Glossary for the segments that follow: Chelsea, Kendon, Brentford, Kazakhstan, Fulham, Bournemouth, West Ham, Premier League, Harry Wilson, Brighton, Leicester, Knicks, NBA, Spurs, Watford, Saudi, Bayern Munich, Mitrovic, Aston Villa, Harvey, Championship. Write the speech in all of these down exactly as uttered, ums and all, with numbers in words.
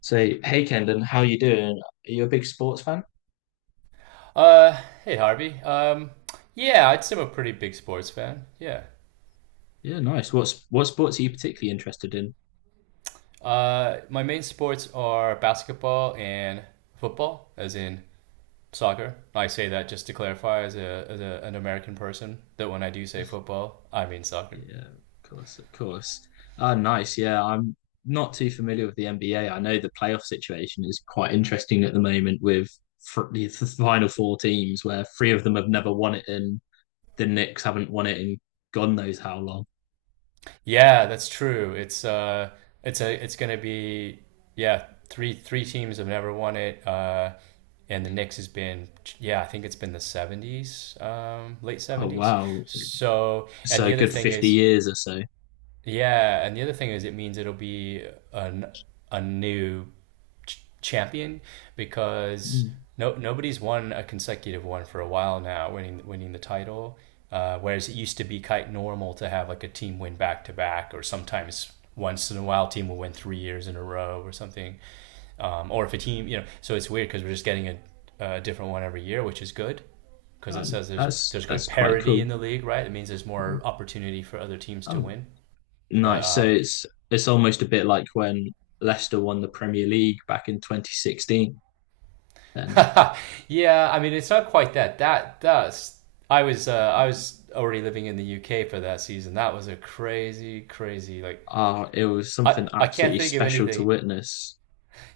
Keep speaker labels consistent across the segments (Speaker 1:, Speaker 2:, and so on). Speaker 1: Say hey Kendon, how you doing? Are you a big sports fan?
Speaker 2: Uh, hey Harvey. Um, yeah, I'd say I'm a pretty big sports fan. Yeah.
Speaker 1: Yeah, nice. What's what sports are you particularly interested in?
Speaker 2: Uh, my main sports are basketball and football, as in soccer. I say that just to clarify, as a as a, an American person, that when I do say football, I mean soccer.
Speaker 1: Yeah, of course, of course. Ah, nice. Yeah, I'm not too familiar with the N B A. I know the playoff situation is quite interesting at the moment with fr- the the final four teams, where three of them have never won it, and the Knicks haven't won it in God knows how long.
Speaker 2: Yeah, that's true. It's uh it's a it's gonna be yeah, three three teams have never won it. Uh and the Knicks has been yeah, I think it's been the seventies, um late
Speaker 1: Oh
Speaker 2: seventies.
Speaker 1: wow,
Speaker 2: So, and
Speaker 1: so a
Speaker 2: the other
Speaker 1: good
Speaker 2: thing
Speaker 1: fifty
Speaker 2: is
Speaker 1: years or so.
Speaker 2: yeah, and the other thing is it means it'll be an, a new ch- champion because
Speaker 1: Mm.
Speaker 2: no nobody's won a consecutive one for a while now, winning winning the title. Uh, whereas it used to be quite normal to have like a team win back to back, or sometimes once in a while team will win three years in a row or something. Um, or if a team, you know, so it's weird because we're just getting a, a different one every year, which is good because it
Speaker 1: Um,
Speaker 2: says there's
Speaker 1: that's
Speaker 2: there's good
Speaker 1: that's quite
Speaker 2: parity
Speaker 1: cool.
Speaker 2: in the league, right? It means there's
Speaker 1: Yeah.
Speaker 2: more opportunity for other teams to
Speaker 1: Oh,
Speaker 2: win. But
Speaker 1: nice. So
Speaker 2: um,
Speaker 1: it's it's almost a bit like when Leicester won the Premier League back in twenty sixteen. Then
Speaker 2: yeah, I mean, it's not quite that. That that's I was uh, I was already living in the U K for that season. That was a crazy, crazy like
Speaker 1: Uh, it was
Speaker 2: I
Speaker 1: something
Speaker 2: I can't
Speaker 1: absolutely
Speaker 2: think of
Speaker 1: special to
Speaker 2: anything.
Speaker 1: witness.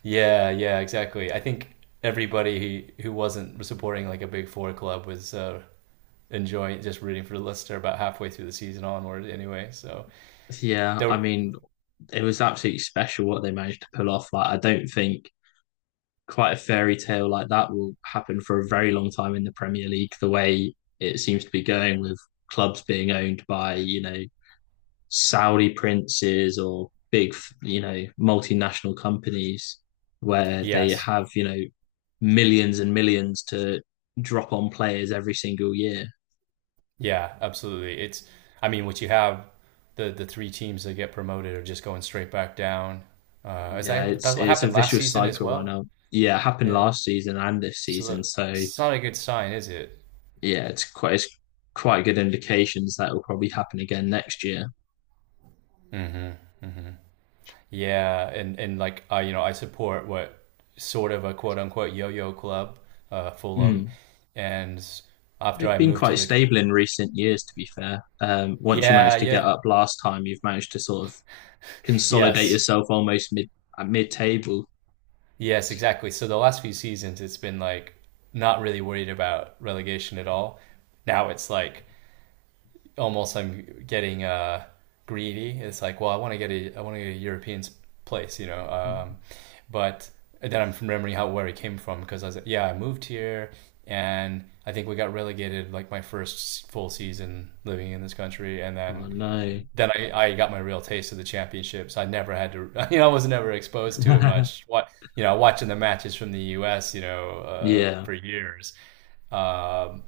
Speaker 2: Yeah, yeah, exactly. I think everybody who who wasn't supporting like a big four club was uh, enjoying just rooting for Leicester about halfway through the season onward. Anyway, so
Speaker 1: Yeah, I
Speaker 2: there.
Speaker 1: mean, it was absolutely special what they managed to pull off. Like, I don't think quite a fairy tale like that will happen for a very long time in the Premier League, the way it seems to be going with clubs being owned by, you know, Saudi princes or big, you know, multinational companies where they
Speaker 2: Yes,
Speaker 1: have, you know, millions and millions to drop on players every single year.
Speaker 2: yeah, absolutely. It's, I mean, what you have the the three teams that get promoted are just going straight back down. Uh, is
Speaker 1: Yeah,
Speaker 2: that
Speaker 1: it's
Speaker 2: that's what
Speaker 1: it's a
Speaker 2: happened last
Speaker 1: vicious
Speaker 2: season as
Speaker 1: cycle right
Speaker 2: well?
Speaker 1: now. Yeah, it happened
Speaker 2: Yeah.
Speaker 1: last season and this
Speaker 2: So
Speaker 1: season.
Speaker 2: that,
Speaker 1: So
Speaker 2: it's not a good sign, is it?
Speaker 1: yeah, it's quite it's quite good indications that will probably happen again next year.
Speaker 2: Yeah, and and like I, you know, I support what sort of a quote unquote yo-yo club, uh, Fulham,
Speaker 1: Mm.
Speaker 2: and after
Speaker 1: They've
Speaker 2: I
Speaker 1: been
Speaker 2: moved to
Speaker 1: quite
Speaker 2: the,
Speaker 1: stable in recent years, to be fair. Um, once you
Speaker 2: yeah,
Speaker 1: managed to get
Speaker 2: yeah,
Speaker 1: up last time, you've managed to sort of consolidate
Speaker 2: yes,
Speaker 1: yourself almost mid at mid table.
Speaker 2: yes, exactly. So the last few seasons, it's been like not really worried about relegation at all. Now it's like almost I'm getting uh, greedy. It's like, well, I want to get a I want to get a European place, you know.
Speaker 1: Mm.
Speaker 2: Um, but then I'm remembering how where it came from because I was like, yeah, I moved here and I think we got relegated like my first full season living in this country, and
Speaker 1: Oh
Speaker 2: then
Speaker 1: no.
Speaker 2: then I, I got my real taste of the championships. I never had to, you know, I was never exposed to it much. What you know, watching the matches from the U S, you know, uh,
Speaker 1: Yeah.
Speaker 2: for years. Um,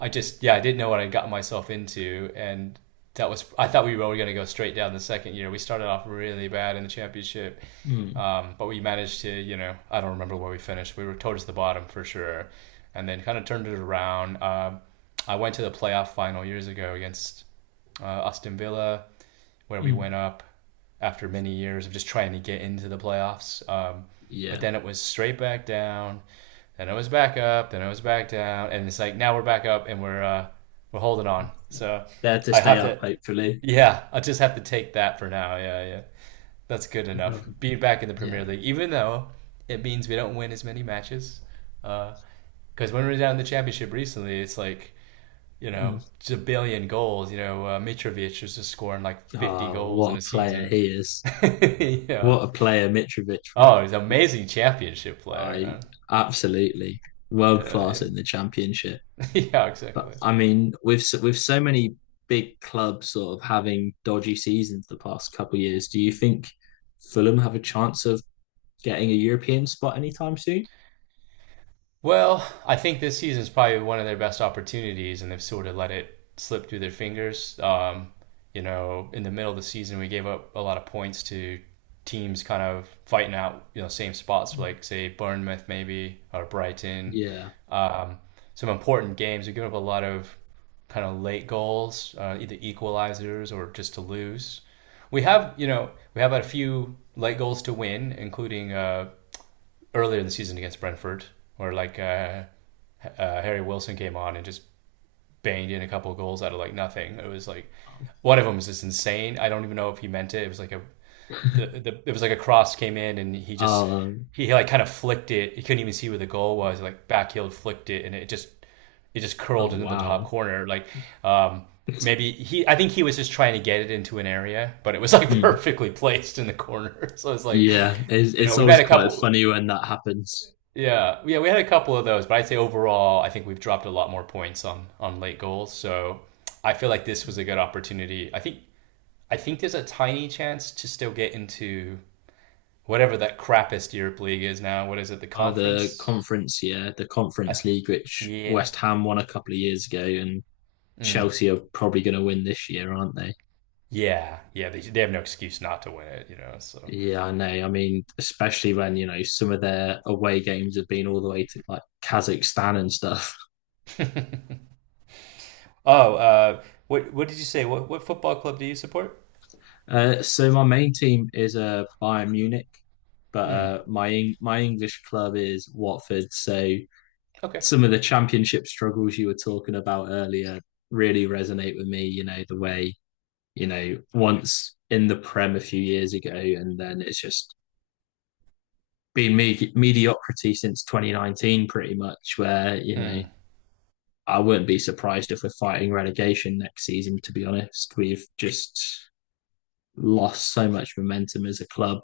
Speaker 2: I just yeah, I didn't know what I'd gotten myself into, and that was I thought we were going to go straight down the second year. We started off really bad in the championship,
Speaker 1: Mm.
Speaker 2: um, but we managed to you know I don't remember where we finished. We were towards the bottom for sure, and then kind of turned it around. Um I went to the playoff final years ago against uh, Austin Villa where we went
Speaker 1: Mm.
Speaker 2: up after many years of just trying to get into the playoffs. Um, but
Speaker 1: Yeah.
Speaker 2: then it was straight back down, then it was back up, then it was back down, and it's like now we're back up and we're uh, we're holding on.
Speaker 1: Yeah.
Speaker 2: So
Speaker 1: There to
Speaker 2: I
Speaker 1: stay
Speaker 2: have
Speaker 1: up,
Speaker 2: to,
Speaker 1: hopefully.
Speaker 2: yeah, I just have to take that for now. Yeah, yeah, that's good
Speaker 1: No
Speaker 2: enough.
Speaker 1: problem.
Speaker 2: Being back in the
Speaker 1: Yeah.
Speaker 2: Premier League, even though it means we don't win as many matches, because uh, when we were down in the Championship recently, it's like you
Speaker 1: Mm.
Speaker 2: know, zillion goals. You know, uh, Mitrovic was just scoring like fifty
Speaker 1: Oh,
Speaker 2: goals
Speaker 1: what
Speaker 2: in a
Speaker 1: a player
Speaker 2: season.
Speaker 1: he is.
Speaker 2: yeah.
Speaker 1: What a player Mitrovic.
Speaker 2: Oh, he's an amazing championship player,
Speaker 1: I
Speaker 2: man.
Speaker 1: absolutely world class
Speaker 2: Yeah,
Speaker 1: in the championship.
Speaker 2: yeah. yeah,
Speaker 1: But
Speaker 2: exactly.
Speaker 1: I mean, with so, with so many big clubs sort of having dodgy seasons the past couple of years, do you think Fulham have a chance of getting a European spot anytime soon?
Speaker 2: Well, I think this season is probably one of their best opportunities, and they've sort of let it slip through their fingers. Um, you know, in the middle of the season, we gave up a lot of points to teams kind of fighting out, you know, same spots like say Bournemouth maybe or Brighton.
Speaker 1: Yeah.
Speaker 2: Um, some important games. We give up a lot of kind of late goals, uh, either equalizers or just to lose. We have, you know, we have a few late goals to win, including uh, earlier in the season against Brentford, where like uh, uh, Harry Wilson came on and just banged in a couple of goals out of like nothing. It was like one of them was just insane. I don't even know if he meant it. It was like a the, the it was like a cross came in and he just
Speaker 1: Um,
Speaker 2: he like kind of flicked it. He couldn't even see where the goal was. Like backheeled, flicked it, and it just it just curled
Speaker 1: oh
Speaker 2: into the top
Speaker 1: wow.
Speaker 2: corner. Like um, maybe he, I think he was just trying to get it into an area, but it was like perfectly placed in the corner. So it's like,
Speaker 1: Yeah, it's,
Speaker 2: you know,
Speaker 1: it's
Speaker 2: we've
Speaker 1: always
Speaker 2: had a
Speaker 1: quite
Speaker 2: couple.
Speaker 1: funny when that happens.
Speaker 2: Yeah, yeah, we had a couple of those, but I'd say overall, I think we've dropped a lot more points on on late goals. So I feel like this was a good opportunity. I think I think there's a tiny chance to still get into whatever that crappiest Europe League is now. What is it? The
Speaker 1: Are the
Speaker 2: conference?
Speaker 1: conference, yeah, the
Speaker 2: I
Speaker 1: conference
Speaker 2: th-
Speaker 1: league, which
Speaker 2: yeah,
Speaker 1: West Ham won a couple of years ago, and Chelsea are probably going to win this year, aren't they?
Speaker 2: yeah, yeah. They they have no excuse not to win it, you know. So
Speaker 1: Yeah, I know. I mean, especially when you know some of their away games have been all the way to like Kazakhstan and stuff.
Speaker 2: oh, uh, what what did you say? What what football club do you support?
Speaker 1: Uh, so my main team is uh, Bayern Munich, but
Speaker 2: Hmm.
Speaker 1: uh, my my English club is Watford. So
Speaker 2: Okay,
Speaker 1: some of the championship struggles you were talking about earlier really resonate with me. You know the way you know, once in the Prem a few years ago, and then it's just been me- mediocrity since twenty nineteen, pretty much. Where you know,
Speaker 2: hmm.
Speaker 1: I wouldn't be surprised if we're fighting relegation next season. To be honest, we've just lost so much momentum as a club.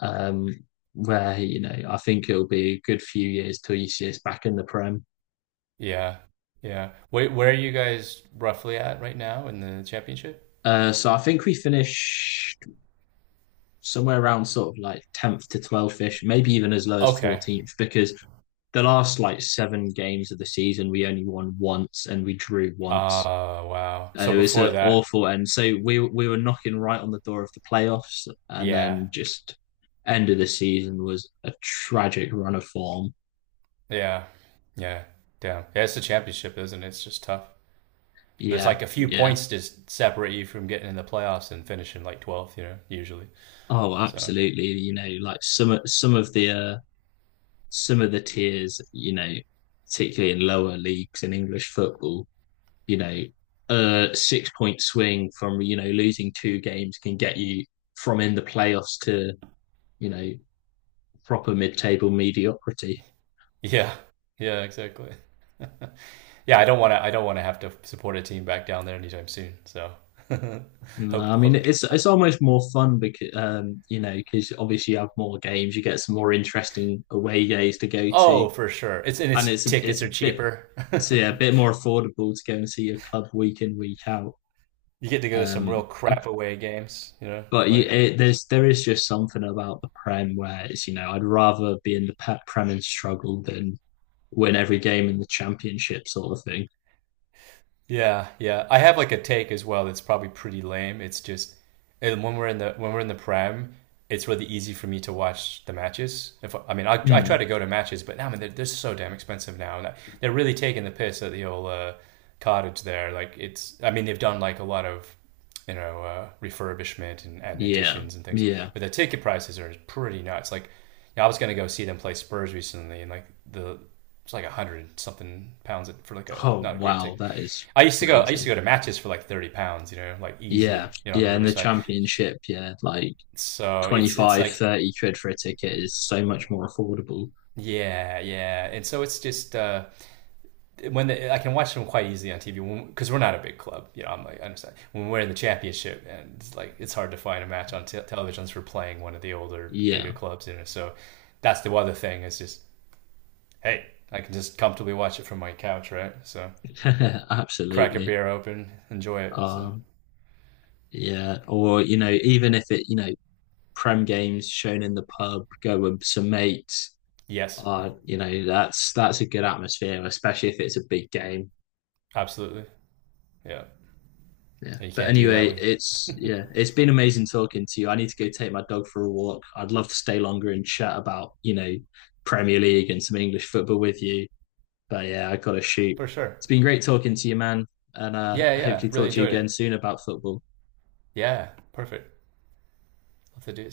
Speaker 1: Um, where you know, I think it'll be a good few years till you see us back in the Prem.
Speaker 2: Yeah, yeah. Wait, where are you guys roughly at right now in the championship?
Speaker 1: Uh, so I think we finished somewhere around sort of like tenth to twelfth ish, maybe even as low as
Speaker 2: Okay.
Speaker 1: fourteenth, because the last like seven games of the season, we only won once and we drew once.
Speaker 2: Uh, wow. So
Speaker 1: And it was
Speaker 2: before
Speaker 1: an
Speaker 2: that,
Speaker 1: awful end. So we we were knocking right on the door of the playoffs, and
Speaker 2: yeah,
Speaker 1: then just end of the season was a tragic run of form.
Speaker 2: yeah, yeah, damn. Yeah, it's the championship, isn't it? It's just tough. There's
Speaker 1: Yeah,
Speaker 2: like a few
Speaker 1: yeah.
Speaker 2: points to s- separate you from getting in the playoffs and finishing like twelfth, you know, usually.
Speaker 1: Oh,
Speaker 2: So
Speaker 1: absolutely. You know, like some some of the uh, some of the tiers, you know, particularly in lower leagues in English football, you know, a six point swing from, you know, losing two games can get you from in the playoffs to, you know, proper mid table mediocrity.
Speaker 2: yeah, yeah, exactly. Yeah, I don't want to. I don't want to have to support a team back down there anytime soon. So
Speaker 1: No,
Speaker 2: hope,
Speaker 1: I mean
Speaker 2: hope.
Speaker 1: it's it's almost more fun because um, you know because obviously you have more games, you get some more interesting away days to go to,
Speaker 2: Oh, for sure. It's and its
Speaker 1: and it's a,
Speaker 2: tickets
Speaker 1: it's a
Speaker 2: are
Speaker 1: bit,
Speaker 2: cheaper.
Speaker 1: so yeah, a bit more affordable to go and see your club week in week out.
Speaker 2: You get to go to some real
Speaker 1: Um,
Speaker 2: crap away games, you know,
Speaker 1: But you,
Speaker 2: like.
Speaker 1: it, there's there is just something about the Prem where it's you know I'd rather be in the Prem and struggle than win every game in the Championship sort of thing.
Speaker 2: Yeah, yeah. I have like a take as well that's probably pretty lame. It's just and when we're in the when we're in the prem, it's really easy for me to watch the matches. If I mean, I, I try
Speaker 1: Mm.
Speaker 2: to go to matches, but now I mean, they're, they're so damn expensive now. And they're really taking the piss at the old uh, cottage there. Like it's, I mean, they've done like a lot of you know uh, refurbishment and, and
Speaker 1: Yeah,
Speaker 2: additions and things,
Speaker 1: yeah.
Speaker 2: but the ticket prices are pretty nuts. Like, yeah, I was gonna go see them play Spurs recently, and like the it's like a hundred something pounds for like a
Speaker 1: Oh
Speaker 2: not a great
Speaker 1: wow,
Speaker 2: ticket.
Speaker 1: that is
Speaker 2: I used to go. I used to
Speaker 1: crazy.
Speaker 2: go to matches for like thirty pounds. You know, like easy.
Speaker 1: Yeah,
Speaker 2: You know, on the
Speaker 1: yeah. In the
Speaker 2: Riverside.
Speaker 1: Championship, yeah, like
Speaker 2: So
Speaker 1: twenty
Speaker 2: it's it's
Speaker 1: five,
Speaker 2: like
Speaker 1: thirty quid for a ticket is so much more affordable.
Speaker 2: yeah, yeah. And so it's just uh, when the, I can watch them quite easily on T V because we're not a big club. You know, I'm like I understand when we're in the championship and it's like it's hard to find a match on te- television for playing one of the older bigger
Speaker 1: Yeah,
Speaker 2: clubs. You know, so that's the other thing is just hey, I can just comfortably watch it from my couch, right? So crack a
Speaker 1: absolutely.
Speaker 2: beer open, enjoy it. So
Speaker 1: Um, yeah, or you know, even if it you know Prem games shown in the pub, go with some mates.
Speaker 2: yes,
Speaker 1: Uh, you know that's that's a good atmosphere, especially if it's a big game.
Speaker 2: absolutely, yeah.
Speaker 1: Yeah.
Speaker 2: You
Speaker 1: But
Speaker 2: can't do
Speaker 1: anyway,
Speaker 2: that with
Speaker 1: it's yeah, it's been amazing talking to you. I need to go take my dog for a walk. I'd love to stay longer and chat about, you know, Premier League and some English football with you. But yeah, I gotta shoot.
Speaker 2: for sure.
Speaker 1: It's been great talking to you, man. And uh
Speaker 2: Yeah, yeah.
Speaker 1: hopefully
Speaker 2: Really
Speaker 1: talk to you
Speaker 2: enjoyed
Speaker 1: again
Speaker 2: it.
Speaker 1: soon about football.
Speaker 2: Yeah, perfect. Love to do it soon.